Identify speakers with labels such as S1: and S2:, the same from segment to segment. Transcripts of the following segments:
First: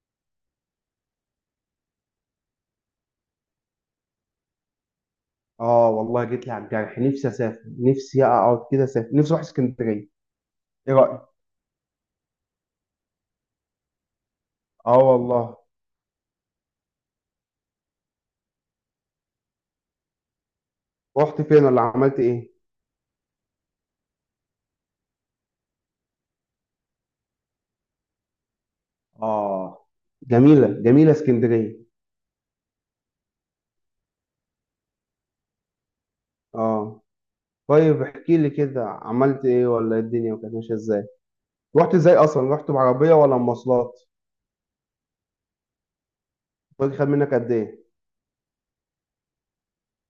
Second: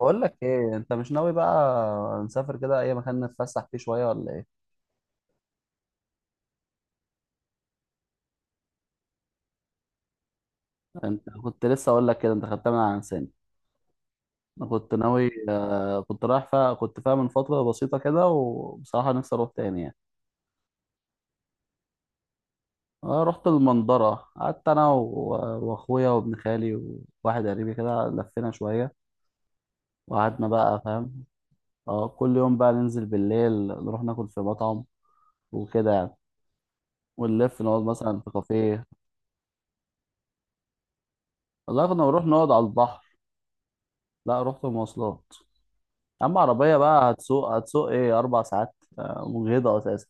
S1: بقول لك ايه؟ انت مش ناوي بقى نسافر كده اي مكان نتفسح فيه شويه ولا ايه؟
S2: اه والله جيت لي على الجرح. نفسي اسافر، نفسي اقعد كده اسافر، نفسي اروح اسكندريه. ايه رايك؟
S1: انت كنت لسه اقول لك كده، انت خدتها من على لساني. انا كنت
S2: اه
S1: ناوي
S2: والله.
S1: كنت رايح فيها، كنت فيها من فتره بسيطه كده، وبصراحه نفسي اروح تاني يعني.
S2: رحت فين ولا عملت ايه؟
S1: انا رحت المنظره، قعدت انا واخويا وابن خالي وواحد قريبي كده، لفينا شويه
S2: اه.
S1: وقعدنا
S2: جميله
S1: بقى
S2: جميله
S1: فاهم.
S2: اسكندريه.
S1: اه، كل يوم بقى ننزل بالليل، نروح ناكل في مطعم وكده يعني،
S2: اه
S1: ونلف نقعد
S2: طيب
S1: مثلا في
S2: احكي لي كده
S1: كافيه.
S2: عملت ايه، ولا إيه الدنيا كانت ماشيه ازاي؟
S1: والله
S2: رحت
S1: كنا
S2: ازاي
S1: بنروح
S2: اصلا،
S1: نقعد على
S2: رحت
S1: البحر.
S2: بعربيه ولا مواصلات؟
S1: لا، رحت مواصلات. اما عربيه
S2: الطريق خد
S1: بقى
S2: منك قد
S1: هتسوق،
S2: ايه؟
S1: هتسوق ايه اربع ساعات، مجهده اساسا.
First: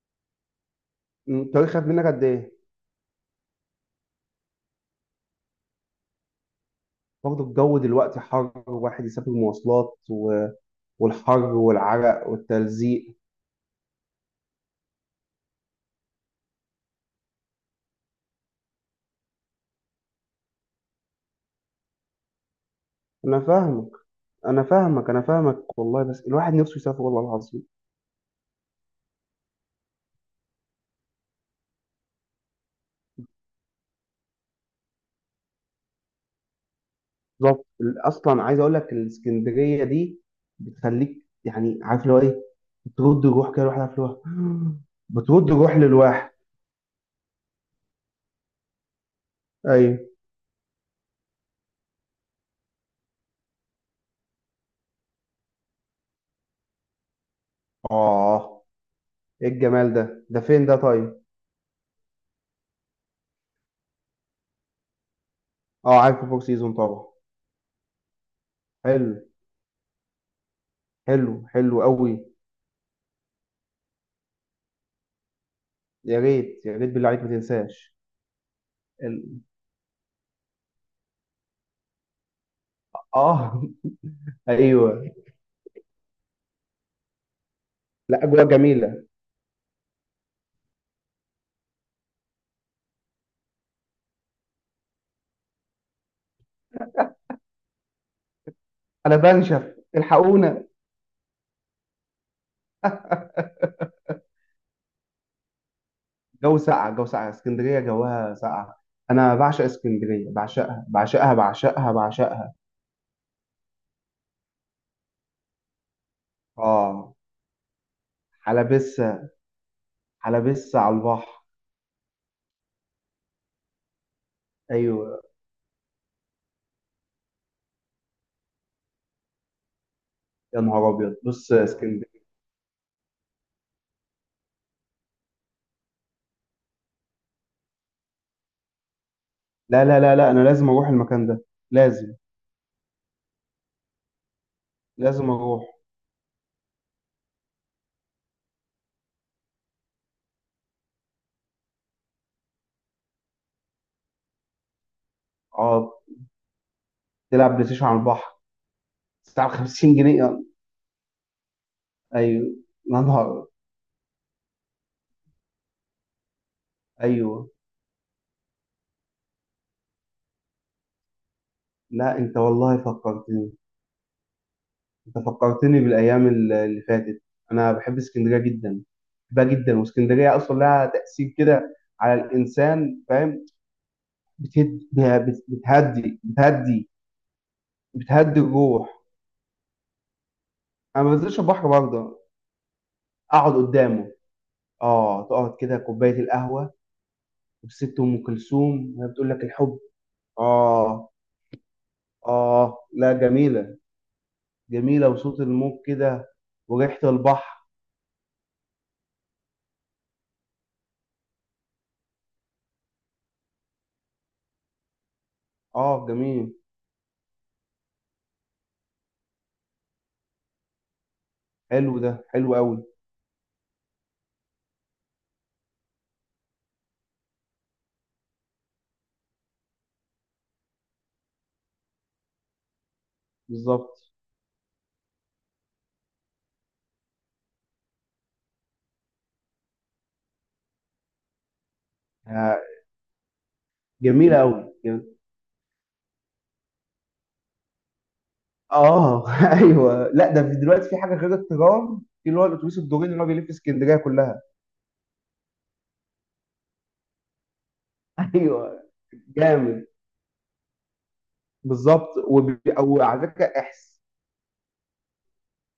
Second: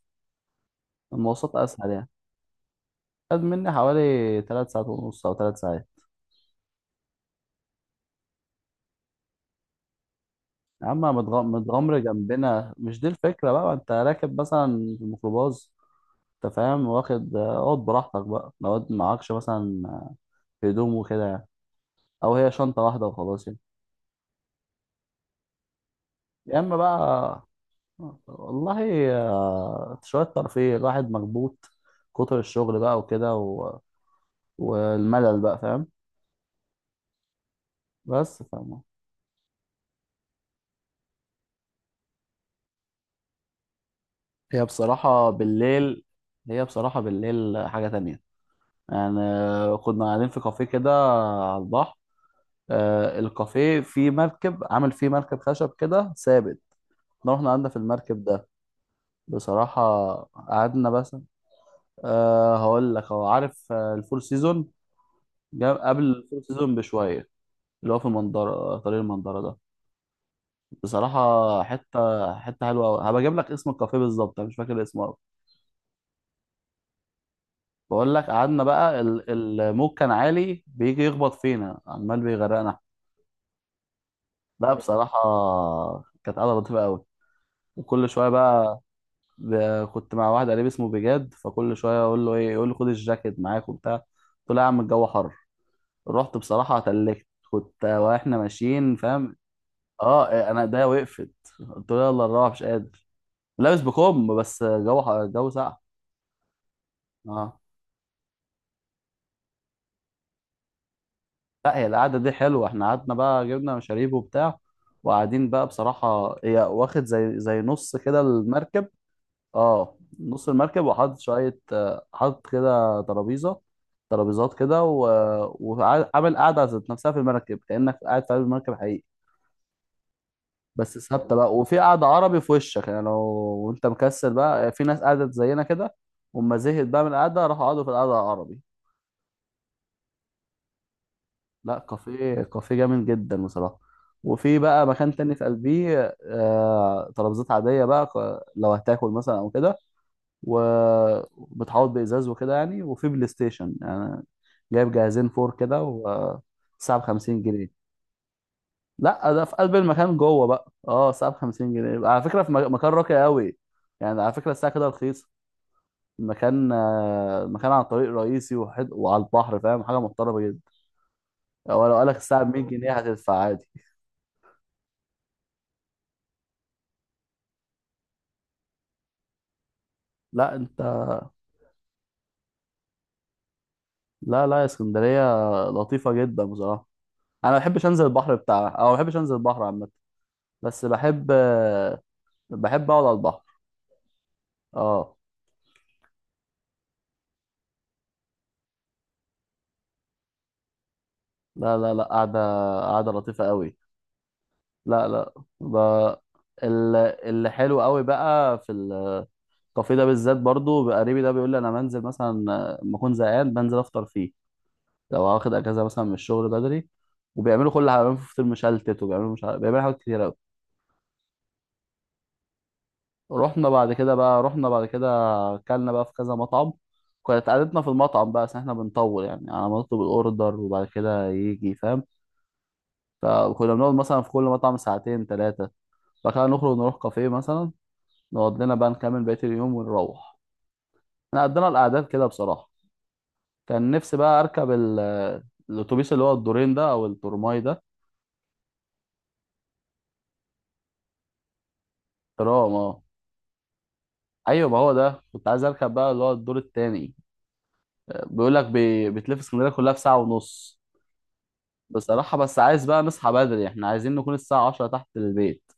S1: المواصلات
S2: الطريق خد
S1: اسهل
S2: منك
S1: يعني.
S2: قد ايه؟
S1: خد مني حوالي ثلاث ساعات ونص او ثلاث ساعات.
S2: برضه الجو دلوقتي حر، واحد يسافر مواصلات و...
S1: يا عم
S2: والحر
S1: متغمر
S2: والعرق
S1: جنبنا، مش دي
S2: والتلزيق.
S1: الفكره بقى؟ ما انت راكب مثلا في الميكروباص، انت فاهم؟ واخد اقعد براحتك بقى، لو معكش مثلا هدوم وكده يعني، او هي شنطه واحده
S2: انا
S1: وخلاص يعني.
S2: فاهمك، انا فاهمك والله، بس الواحد
S1: يا اما
S2: نفسه يسافر والله
S1: بقى،
S2: العظيم.
S1: والله شويه ترفيه، الواحد مخبوط. كتر الشغل بقى وكده و... والملل بقى، فاهم؟
S2: بالظبط،
S1: بس
S2: اصلا عايز اقول
S1: فاهم.
S2: لك، الاسكندريه دي بتخليك يعني عارف اللي هو ايه. بترد الروح كده، الواحد عارف اللي هو
S1: هي بصراحة
S2: بترد الروح
S1: بالليل،
S2: للواحد.
S1: هي بصراحة بالليل حاجة تانية يعني.
S2: ايوه.
S1: كنا قاعدين في كافيه كده على البحر، الكافيه فيه مركب، عامل فيه مركب خشب كده ثابت. احنا رحنا قعدنا في المركب ده
S2: اه. ايه الجمال
S1: بصراحة،
S2: ده؟ ده فين ده
S1: قعدنا بس.
S2: طيب؟
S1: أه هقول لك، هو عارف الفور سيزون؟
S2: اه
S1: قبل
S2: عارف فور
S1: الفور
S2: سيزون
S1: سيزون
S2: طبعا.
S1: بشوية، اللي هو في المنظرة، طريق
S2: حلو
S1: المنظرة ده.
S2: حلو،
S1: بصراحة
S2: حلو
S1: حتة
S2: قوي.
S1: حتة حلوة أوي. هبقى أجيب لك اسم الكافيه بالظبط، أنا مش فاكر اسمه أوي.
S2: يا ريت يا ريت بالله عليك ما تنساش.
S1: بقول لك، قعدنا بقى
S2: ال...
S1: الموج كان عالي، بيجي يخبط فينا، عمال بيغرقنا.
S2: اه
S1: لا
S2: ايوه.
S1: بصراحة، كانت قعدة لطيفة قوي. وكل
S2: لا
S1: شوية
S2: اجواء
S1: بقى،
S2: جميله.
S1: كنت مع واحد قريب اسمه بجاد، فكل شوية اقول له ايه، يقول لي خد الجاكيت معاك وبتاع، قلت له يا عم الجو حر. رحت بصراحة اتلكت، كنت واحنا ماشيين
S2: انا
S1: فاهم.
S2: بنشف،
S1: اه انا
S2: الحقونا.
S1: ده وقفت، قلت له يلا نروح، مش قادر. لابس بكم بس، جو الجو ساقع.
S2: جو ساقع، جو ساقع،
S1: اه.
S2: اسكندريه جواها ساقع. انا بعشق اسكندريه، بعشقها بعشقها
S1: لا، هي
S2: بعشقها
S1: القعدة دي
S2: بعشقها.
S1: حلوة. احنا قعدنا بقى، جبنا مشاريب وبتاع، وقاعدين بقى. بصراحة هي واخد
S2: اه.
S1: زي نص كده المركب.
S2: حلبسه.
S1: اه، نص
S2: حلبسه
S1: المركب،
S2: على
S1: وحاطط
S2: البحر.
S1: شوية حاطط كده ترابيزة، ترابيزات كده و...
S2: ايوه.
S1: وعامل قعدة ذات نفسها في المركب، كأنك قاعد في قلب المركب حقيقي.
S2: يا نهار
S1: بس
S2: ابيض،
S1: ثابتة
S2: بص
S1: بقى.
S2: يا
S1: وفي قعدة
S2: اسكندريه.
S1: عربي في وشك يعني، لو وانت مكسل بقى، في ناس قعدت زينا كده وما زهقت بقى من القعدة، راحوا قعدوا في القعدة العربي.
S2: لا لا لا لا، انا لازم اروح المكان ده.
S1: لا
S2: لازم،
S1: كافيه، كافيه جامد جدا بصراحة. وفي بقى مكان
S2: لازم
S1: تاني في
S2: اروح.
S1: قلبيه، ترابيزات عادية بقى، لو هتاكل مثلا أو كده، وبتحوط بإزاز وكده يعني. وفي بلاي ستيشن يعني، جايب جهازين فور كده،
S2: اه،
S1: والساعة بخمسين
S2: تلعب بلاي
S1: جنيه.
S2: ستيشن على البحر؟
S1: لا، ده
S2: تلعب
S1: في قلب
S2: 50
S1: المكان
S2: جنيه
S1: جوه بقى. اه الساعة بخمسين جنيه على فكرة.
S2: ايوه.
S1: في مكان
S2: يا
S1: راقي
S2: نهار.
S1: قوي يعني، على فكرة الساعة كده رخيصة. المكان
S2: ايوه.
S1: مكان على طريق رئيسي وعلى البحر، فاهم، حاجة محترمة جدا. ولو قالك
S2: لا انت
S1: الساعة ب 100
S2: والله
S1: جنيه هتدفع
S2: فكرتني،
S1: عادي.
S2: انت فكرتني بالايام اللي فاتت. انا بحب اسكندريه جدا، بحبها جدا. واسكندريه
S1: لا
S2: اصلا
S1: انت،
S2: لها تاثير كده على الانسان فاهم.
S1: لا لا، يا
S2: بتهد،
S1: اسكندرية لطيفة
S2: بتهدي
S1: جدا بصراحة.
S2: بتهدي.
S1: أنا ما بحبش أنزل البحر
S2: بتهدي
S1: بتاعها، أو ما
S2: الروح.
S1: بحبش أنزل البحر عامة، بس
S2: انا ما
S1: بحب،
S2: بنزلش البحر برضه،
S1: بحب أقعد على البحر.
S2: اقعد قدامه.
S1: أه.
S2: اه تقعد كده، كوبايه القهوه وست ام كلثوم وهي بتقول لك الحب. اه.
S1: لا لا لا، قاعدة،
S2: اه
S1: قاعدة
S2: لا
S1: لطيفة قوي.
S2: جميله.
S1: لا
S2: جميله،
S1: لا
S2: وصوت الموج
S1: ب...
S2: كده،
S1: ال-
S2: وريحه
S1: اللي
S2: البحر.
S1: حلو قوي بقى في الكافيه ده بالذات، برضو قريبي ده بيقول لي أنا بنزل مثلا لما أكون زهقان، بنزل أفطر فيه، لو واخد أجازة
S2: اه
S1: مثلا من الشغل
S2: جميل.
S1: بدري. وبيعملوا كل حاجة، بيعملوا فطير مشلتت، وبيعملوا مش عارف، بيعملوا حاجات كتير.
S2: حلو ده، حلو قوي.
S1: رحنا بعد كده اكلنا بقى في كذا مطعم، كانت قعدتنا في المطعم بقى عشان احنا بنطول يعني على ما نطلب الاوردر وبعد كده يجي، فاهم؟ فكنا بنقعد
S2: بالظبط.
S1: مثلا في كل مطعم ساعتين ثلاثة، بعد كده نخرج نروح كافيه مثلا، نقعد لنا بقى نكمل بقية اليوم ونروح. احنا قضينا الأعداد كده بصراحة. كان نفسي
S2: جميلة
S1: بقى أركب
S2: أوي،
S1: الأتوبيس، اللي هو الدورين ده، أو الترماي ده.
S2: آه أيوه. لا ده في دلوقتي، في حاجة غير الترام، في اللي هو
S1: ترام
S2: الأتوبيس
S1: اه.
S2: الدورين اللي هو بيلف اسكندرية كلها.
S1: أيوة، ما هو ده كنت عايز أركب بقى، اللي هو الدور التاني. بيقول لك
S2: أيوه.
S1: بتلف اسكندرية
S2: جامد.
S1: كلها في ساعة ونص.
S2: بالظبط.
S1: بصراحة، بس عايز
S2: أو
S1: بقى
S2: على
S1: نصحى
S2: فكرة
S1: بدري، احنا
S2: إحس.
S1: عايزين نكون الساعة عشرة تحت البيت.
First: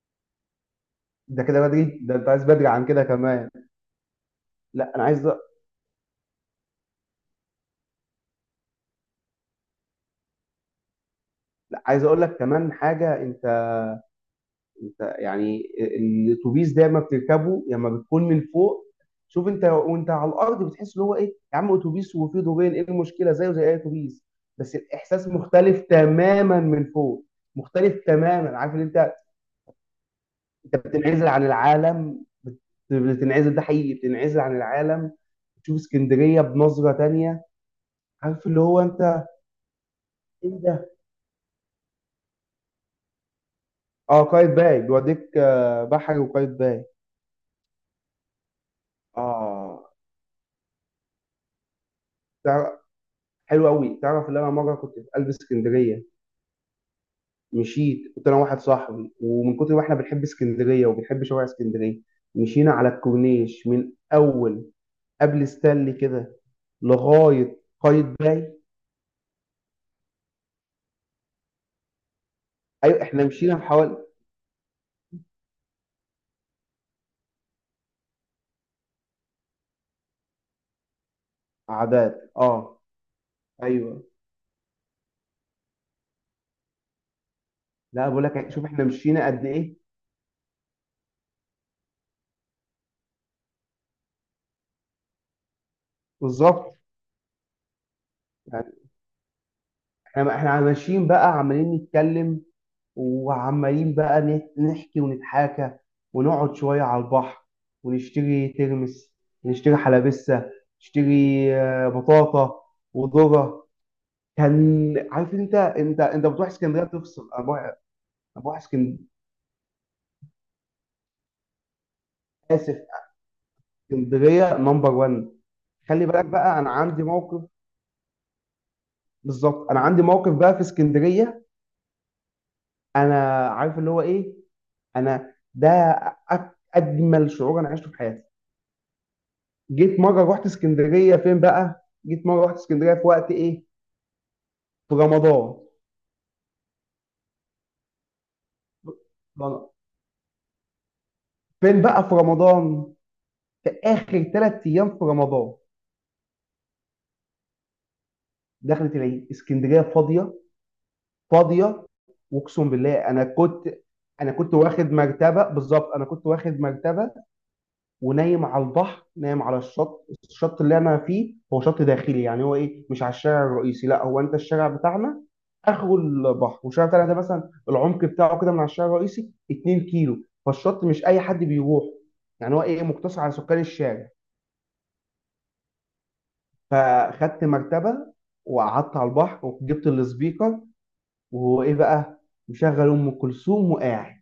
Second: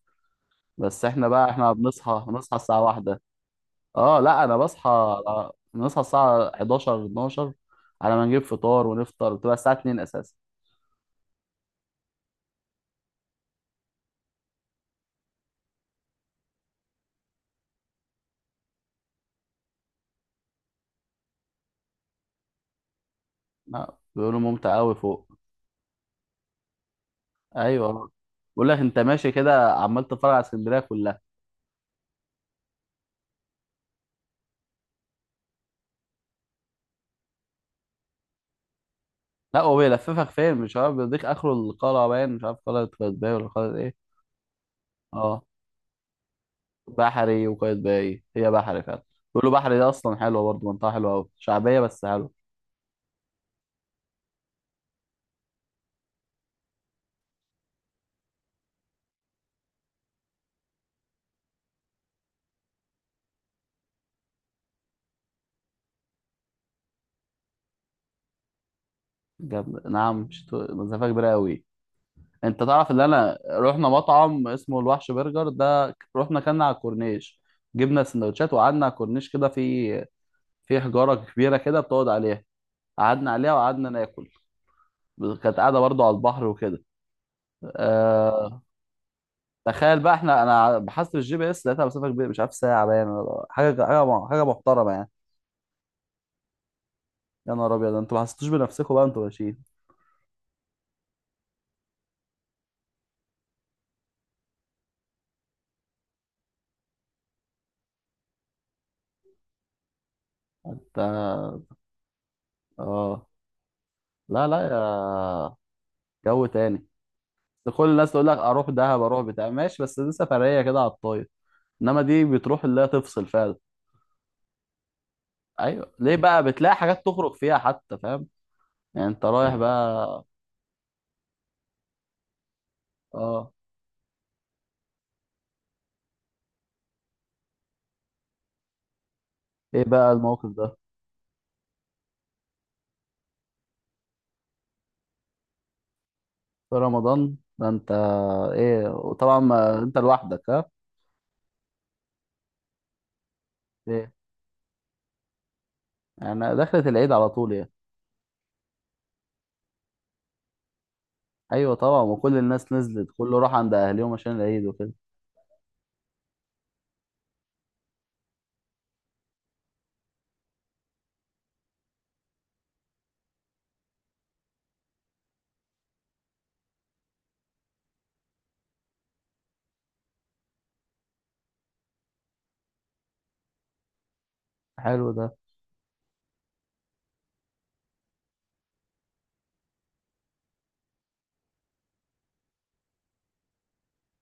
S1: بس احنا
S2: ده
S1: بقى،
S2: كده
S1: احنا
S2: بدري، ده
S1: بنصحى
S2: أنت عايز
S1: بنصحى
S2: بدري
S1: الساعة
S2: عن كده
S1: واحدة.
S2: كمان؟
S1: اه لا، انا بصحى
S2: لا أنا عايز أ-
S1: بنصحى الساعة 11 12، على ما نجيب فطار ونفطر بتبقى الساعة 2 اساسا.
S2: لا، عايز أقول لك كمان حاجة أنت. انت يعني الاتوبيس ده ما بتركبه لما بتكون من فوق. شوف، انت وانت على الارض بتحس ان هو ايه، يا عم اتوبيس وفيه دورين، ايه المشكله، زيه زي اي
S1: لا
S2: اتوبيس.
S1: بيقولوا ممتع
S2: بس
S1: قوي
S2: الاحساس
S1: فوق.
S2: مختلف تماما من فوق. مختلف
S1: ايوه،
S2: تماما،
S1: بقول
S2: عارف
S1: لك
S2: ان
S1: انت
S2: انت.
S1: ماشي كده عمال تتفرج على
S2: انت
S1: اسكندرية كلها.
S2: بتنعزل عن العالم، بتنعزل، ده حقيقي بتنعزل عن العالم. بتشوف اسكندريه بنظره تانية. عارف اللي هو انت.
S1: لا هو بيلففك فين
S2: ايه
S1: مش
S2: ده.
S1: عارف، بيديك اخره القلعة باين، مش عارف قلعة قايتباي ولا قلعة ايه.
S2: اه، قايتباي بيوديك
S1: اه،
S2: بحري وقايتباي.
S1: بحري وقايتباي، هي بحري فعلا. بيقولوا بحري ده
S2: اه.
S1: اصلا حلوة برضه، منطقة حلوة قوي، شعبية بس حلوة.
S2: حلو قوي. تعرف ان انا مره كنت في قلب اسكندريه، مشيت، كنت انا واحد صاحبي، ومن كتر ما احنا بنحب اسكندريه وبنحب شوارع اسكندريه مشينا على الكورنيش، من اول قبل ستانلي كده لغايه قايد باي.
S1: جاب نعم مسافة كبيرة أوي. أنت تعرف إن
S2: ايوه احنا
S1: أنا
S2: مشينا
S1: رحنا
S2: حوالي.
S1: مطعم اسمه الوحش برجر ده؟ رحنا كنا على الكورنيش، جبنا سندوتشات وقعدنا على الكورنيش كده في، في حجارة كبيرة كده بتقعد
S2: عادات
S1: عليها،
S2: اه.
S1: قعدنا عليها وقعدنا
S2: ايوه.
S1: ناكل. كانت قاعدة برضو على البحر وكده.
S2: لا بقول لك،
S1: أه...
S2: شوف احنا مشينا قد ايه.
S1: تخيل بقى احنا، أنا بحثت في الجي بي إس لقيتها مسافة كبيرة، مش عارف ساعة باين حاجة، حاجة حاجة محترمة يعني.
S2: بالظبط
S1: يا نهار أبيض، أنتوا ما حسيتوش
S2: يعني.
S1: بنفسكم بقى أنتوا ماشيين؟
S2: احنا ماشيين بقى، عمالين نتكلم وعمالين بقى نحكي ونتحاكى، ونقعد شوية على البحر، ونشتري ترمس، ونشتري حلبسة، نشتري
S1: ده-
S2: بطاطا
S1: آه.
S2: وذرة.
S1: لا لا،
S2: كان عارف، انت
S1: يا جو
S2: بتروح
S1: تاني.
S2: اسكندريه تفصل، انا بروح، انا
S1: كل الناس تقول لك
S2: بروح
S1: اروح
S2: اسكندريه.
S1: دهب، اروح بتاع، ماشي، بس دي سفريه كده على الطاير. انما دي بتروح
S2: اسف.
S1: اللي هي تفصل فعلا.
S2: اسكندريه نمبر 1.
S1: ايوه،
S2: خلي
S1: ليه
S2: بالك
S1: بقى،
S2: بقى، انا
S1: بتلاقي
S2: عندي
S1: حاجات تخرج
S2: موقف.
S1: فيها حتى، فاهم؟ يعني انت رايح
S2: بالظبط انا عندي
S1: بقى.
S2: موقف بقى في اسكندريه. انا
S1: اه.
S2: عارف اللي هو ايه. انا ده، أك- اجمل شعور انا عشته في حياتي.
S1: ايه
S2: جيت
S1: بقى
S2: مره رحت
S1: الموقف ده؟
S2: اسكندريه، فين بقى؟ جيت مره رحت اسكندريه في وقت ايه؟ في رمضان.
S1: في رمضان؟ ده انت. ايه، وطبعا ما انت لوحدك ها.
S2: فين بقى في رمضان؟ في
S1: ايه
S2: اخر ثلاث ايام في رمضان.
S1: يعني، دخلت العيد على طول يعني؟
S2: دخلت العيد، اسكندريه فاضيه،
S1: ايوه
S2: فاضيه.
S1: طبعا، وكل
S2: واقسم
S1: الناس
S2: بالله
S1: نزلت،
S2: انا
S1: كله راح عند
S2: كنت،
S1: اهليهم عشان
S2: انا كنت
S1: العيد
S2: واخد
S1: وكده.
S2: مرتبه، بالظبط انا كنت واخد مرتبه ونايم على البحر، نايم على الشط. الشط اللي انا فيه هو شط داخلي، يعني هو ايه، مش على الشارع الرئيسي، لا، هو انت الشارع بتاعنا اخره البحر، والشارع بتاعنا ده مثلا العمق بتاعه كده من على الشارع الرئيسي 2 كيلو، فالشط مش اي حد بيروح، يعني هو ايه، مقتصر على سكان الشارع.
S1: حلو ده.
S2: فخدت مرتبه وقعدت على البحر، وجبت السبيكر وهو ايه بقى مشغل ام كلثوم وقاعد.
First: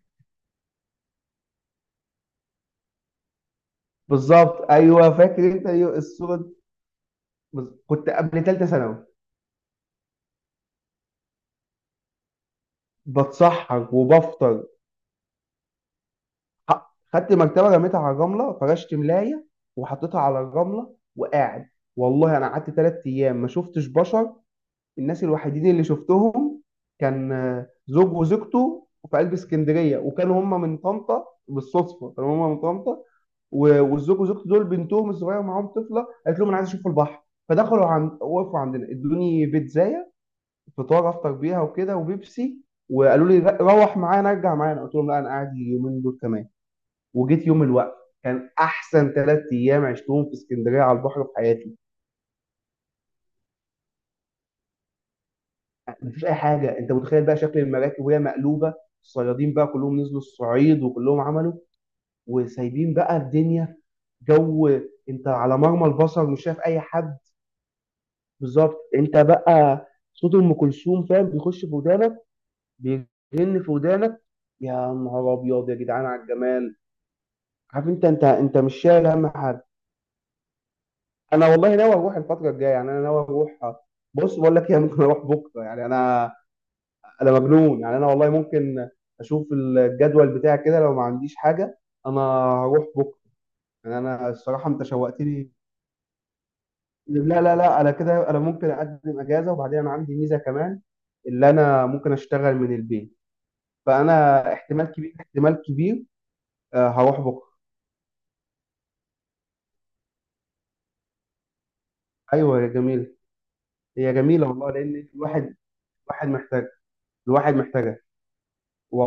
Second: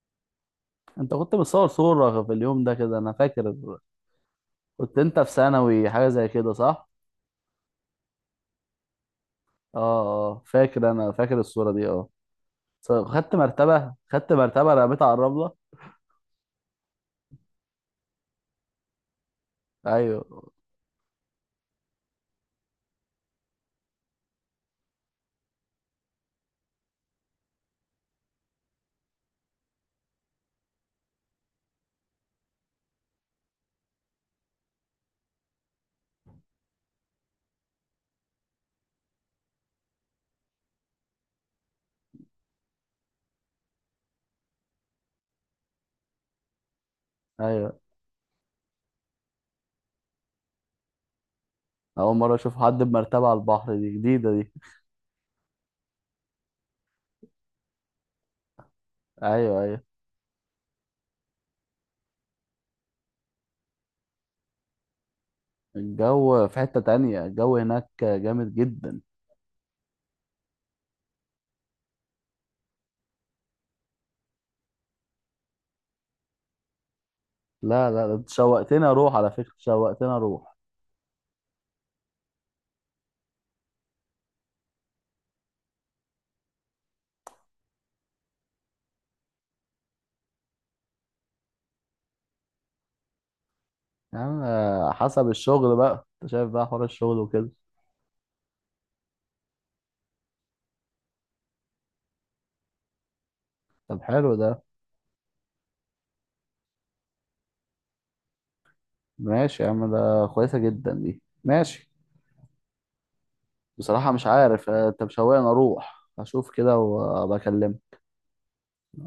S1: انت كنت بتصور صورة في اليوم ده كده، انا فاكر.
S2: بالظبط.
S1: كنت
S2: ايوه
S1: انت في
S2: فاكر انت.
S1: ثانوي حاجة زي
S2: الصوره
S1: كده
S2: دي؟
S1: صح؟
S2: كنت قبل ثالثه ثانوي.
S1: اه. اه فاكر، انا فاكر الصورة دي اه. خدت
S2: بتسحر
S1: مرتبة، خدت
S2: وبفطر.
S1: مرتبة رميتها على الرملة.
S2: خدت مرتبه رميتها على الرمله، فرشت ملايه وحطيتها على
S1: ايوه
S2: الرمله وقاعد. والله انا قعدت ثلاث ايام ما شفتش بشر. الناس الوحيدين اللي شفتهم كان زوج وزوجته في قلب اسكندريه، وكانوا هم من طنطا، بالصدفه كانوا هم من طنطا. والزوج وزوجته دول بنتهم الصغيره معاهم، طفله قالت لهم انا عايز اشوف البحر، فدخلوا عند، وقفوا عندنا، ادوني بيتزايه فطار افطر بيها وكده، وبيبسي. وقالوا لي روح معانا، ارجع معانا، قلت لهم لا انا قاعد اليومين دول كمان. وجيت يوم
S1: ايوه.
S2: الوقفه. كان احسن ثلاث ايام عشتهم في اسكندريه على البحر في حياتي.
S1: اول مرة اشوف حد بمرتبة على البحر، دي جديدة دي.
S2: مفيش اي حاجه. انت متخيل بقى شكل المراكب وهي مقلوبه، الصيادين
S1: ايوه
S2: بقى
S1: ايوه.
S2: كلهم نزلوا الصعيد وكلهم عملوا، وسايبين بقى الدنيا. جو. انت على مرمى البصر مش
S1: الجو في
S2: شايف
S1: حتة
S2: اي حد.
S1: تانية، الجو هناك جامد
S2: بالظبط.
S1: جدا.
S2: انت بقى صوت ام كلثوم فاهم بيخش في ودانك، بيرن في ودانك. يا نهار ابيض يا جدعان على الجمال. عارف
S1: لا
S2: انت،
S1: لا، ده انت
S2: مش
S1: شوقتني
S2: شايل
S1: اروح
S2: هم
S1: على فكرة،
S2: حاجه.
S1: شوقتني اروح.
S2: انا والله ناوي اروح الفتره الجايه، يعني انا ناوي اروح. بص بقول لك ايه ممكن اروح بكره، يعني انا، انا مجنون، يعني انا والله ممكن اشوف الجدول بتاعي كده، لو ما عنديش حاجه انا هروح بكره. يعني
S1: يا
S2: انا
S1: عم
S2: الصراحه انت
S1: حسب
S2: شوقتني.
S1: الشغل بقى، انت شايف بقى حوار الشغل
S2: لا
S1: وكده.
S2: لا لا، انا كده انا ممكن اقدم اجازه، وبعدين انا عندي ميزه كمان، اللي انا ممكن اشتغل من البيت.
S1: طب حلو
S2: فانا
S1: ده.
S2: احتمال كبير، احتمال كبير هروح بكره.
S1: ماشي يا عم، ده كويسة جدا دي، ماشي.
S2: ايوه يا جميل.
S1: بصراحة
S2: هي
S1: مش
S2: جميله
S1: عارف
S2: والله،
S1: انت
S2: لان
S1: مشوقني
S2: الواحد،
S1: اروح
S2: الواحد
S1: اشوف
S2: محتاج،
S1: كده
S2: الواحد
S1: وبكلمك.
S2: محتاج.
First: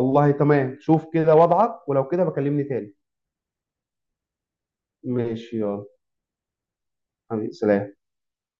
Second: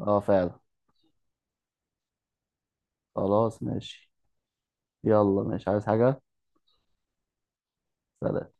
S1: اه فعلا.
S2: تمام، شوف كده وضعك ولو كده بكلمني تاني.
S1: خلاص ماشي. يلا
S2: ماشي
S1: ماشي،
S2: يلا،
S1: عايز حاجة؟
S2: حبيبي سلام.
S1: سلام.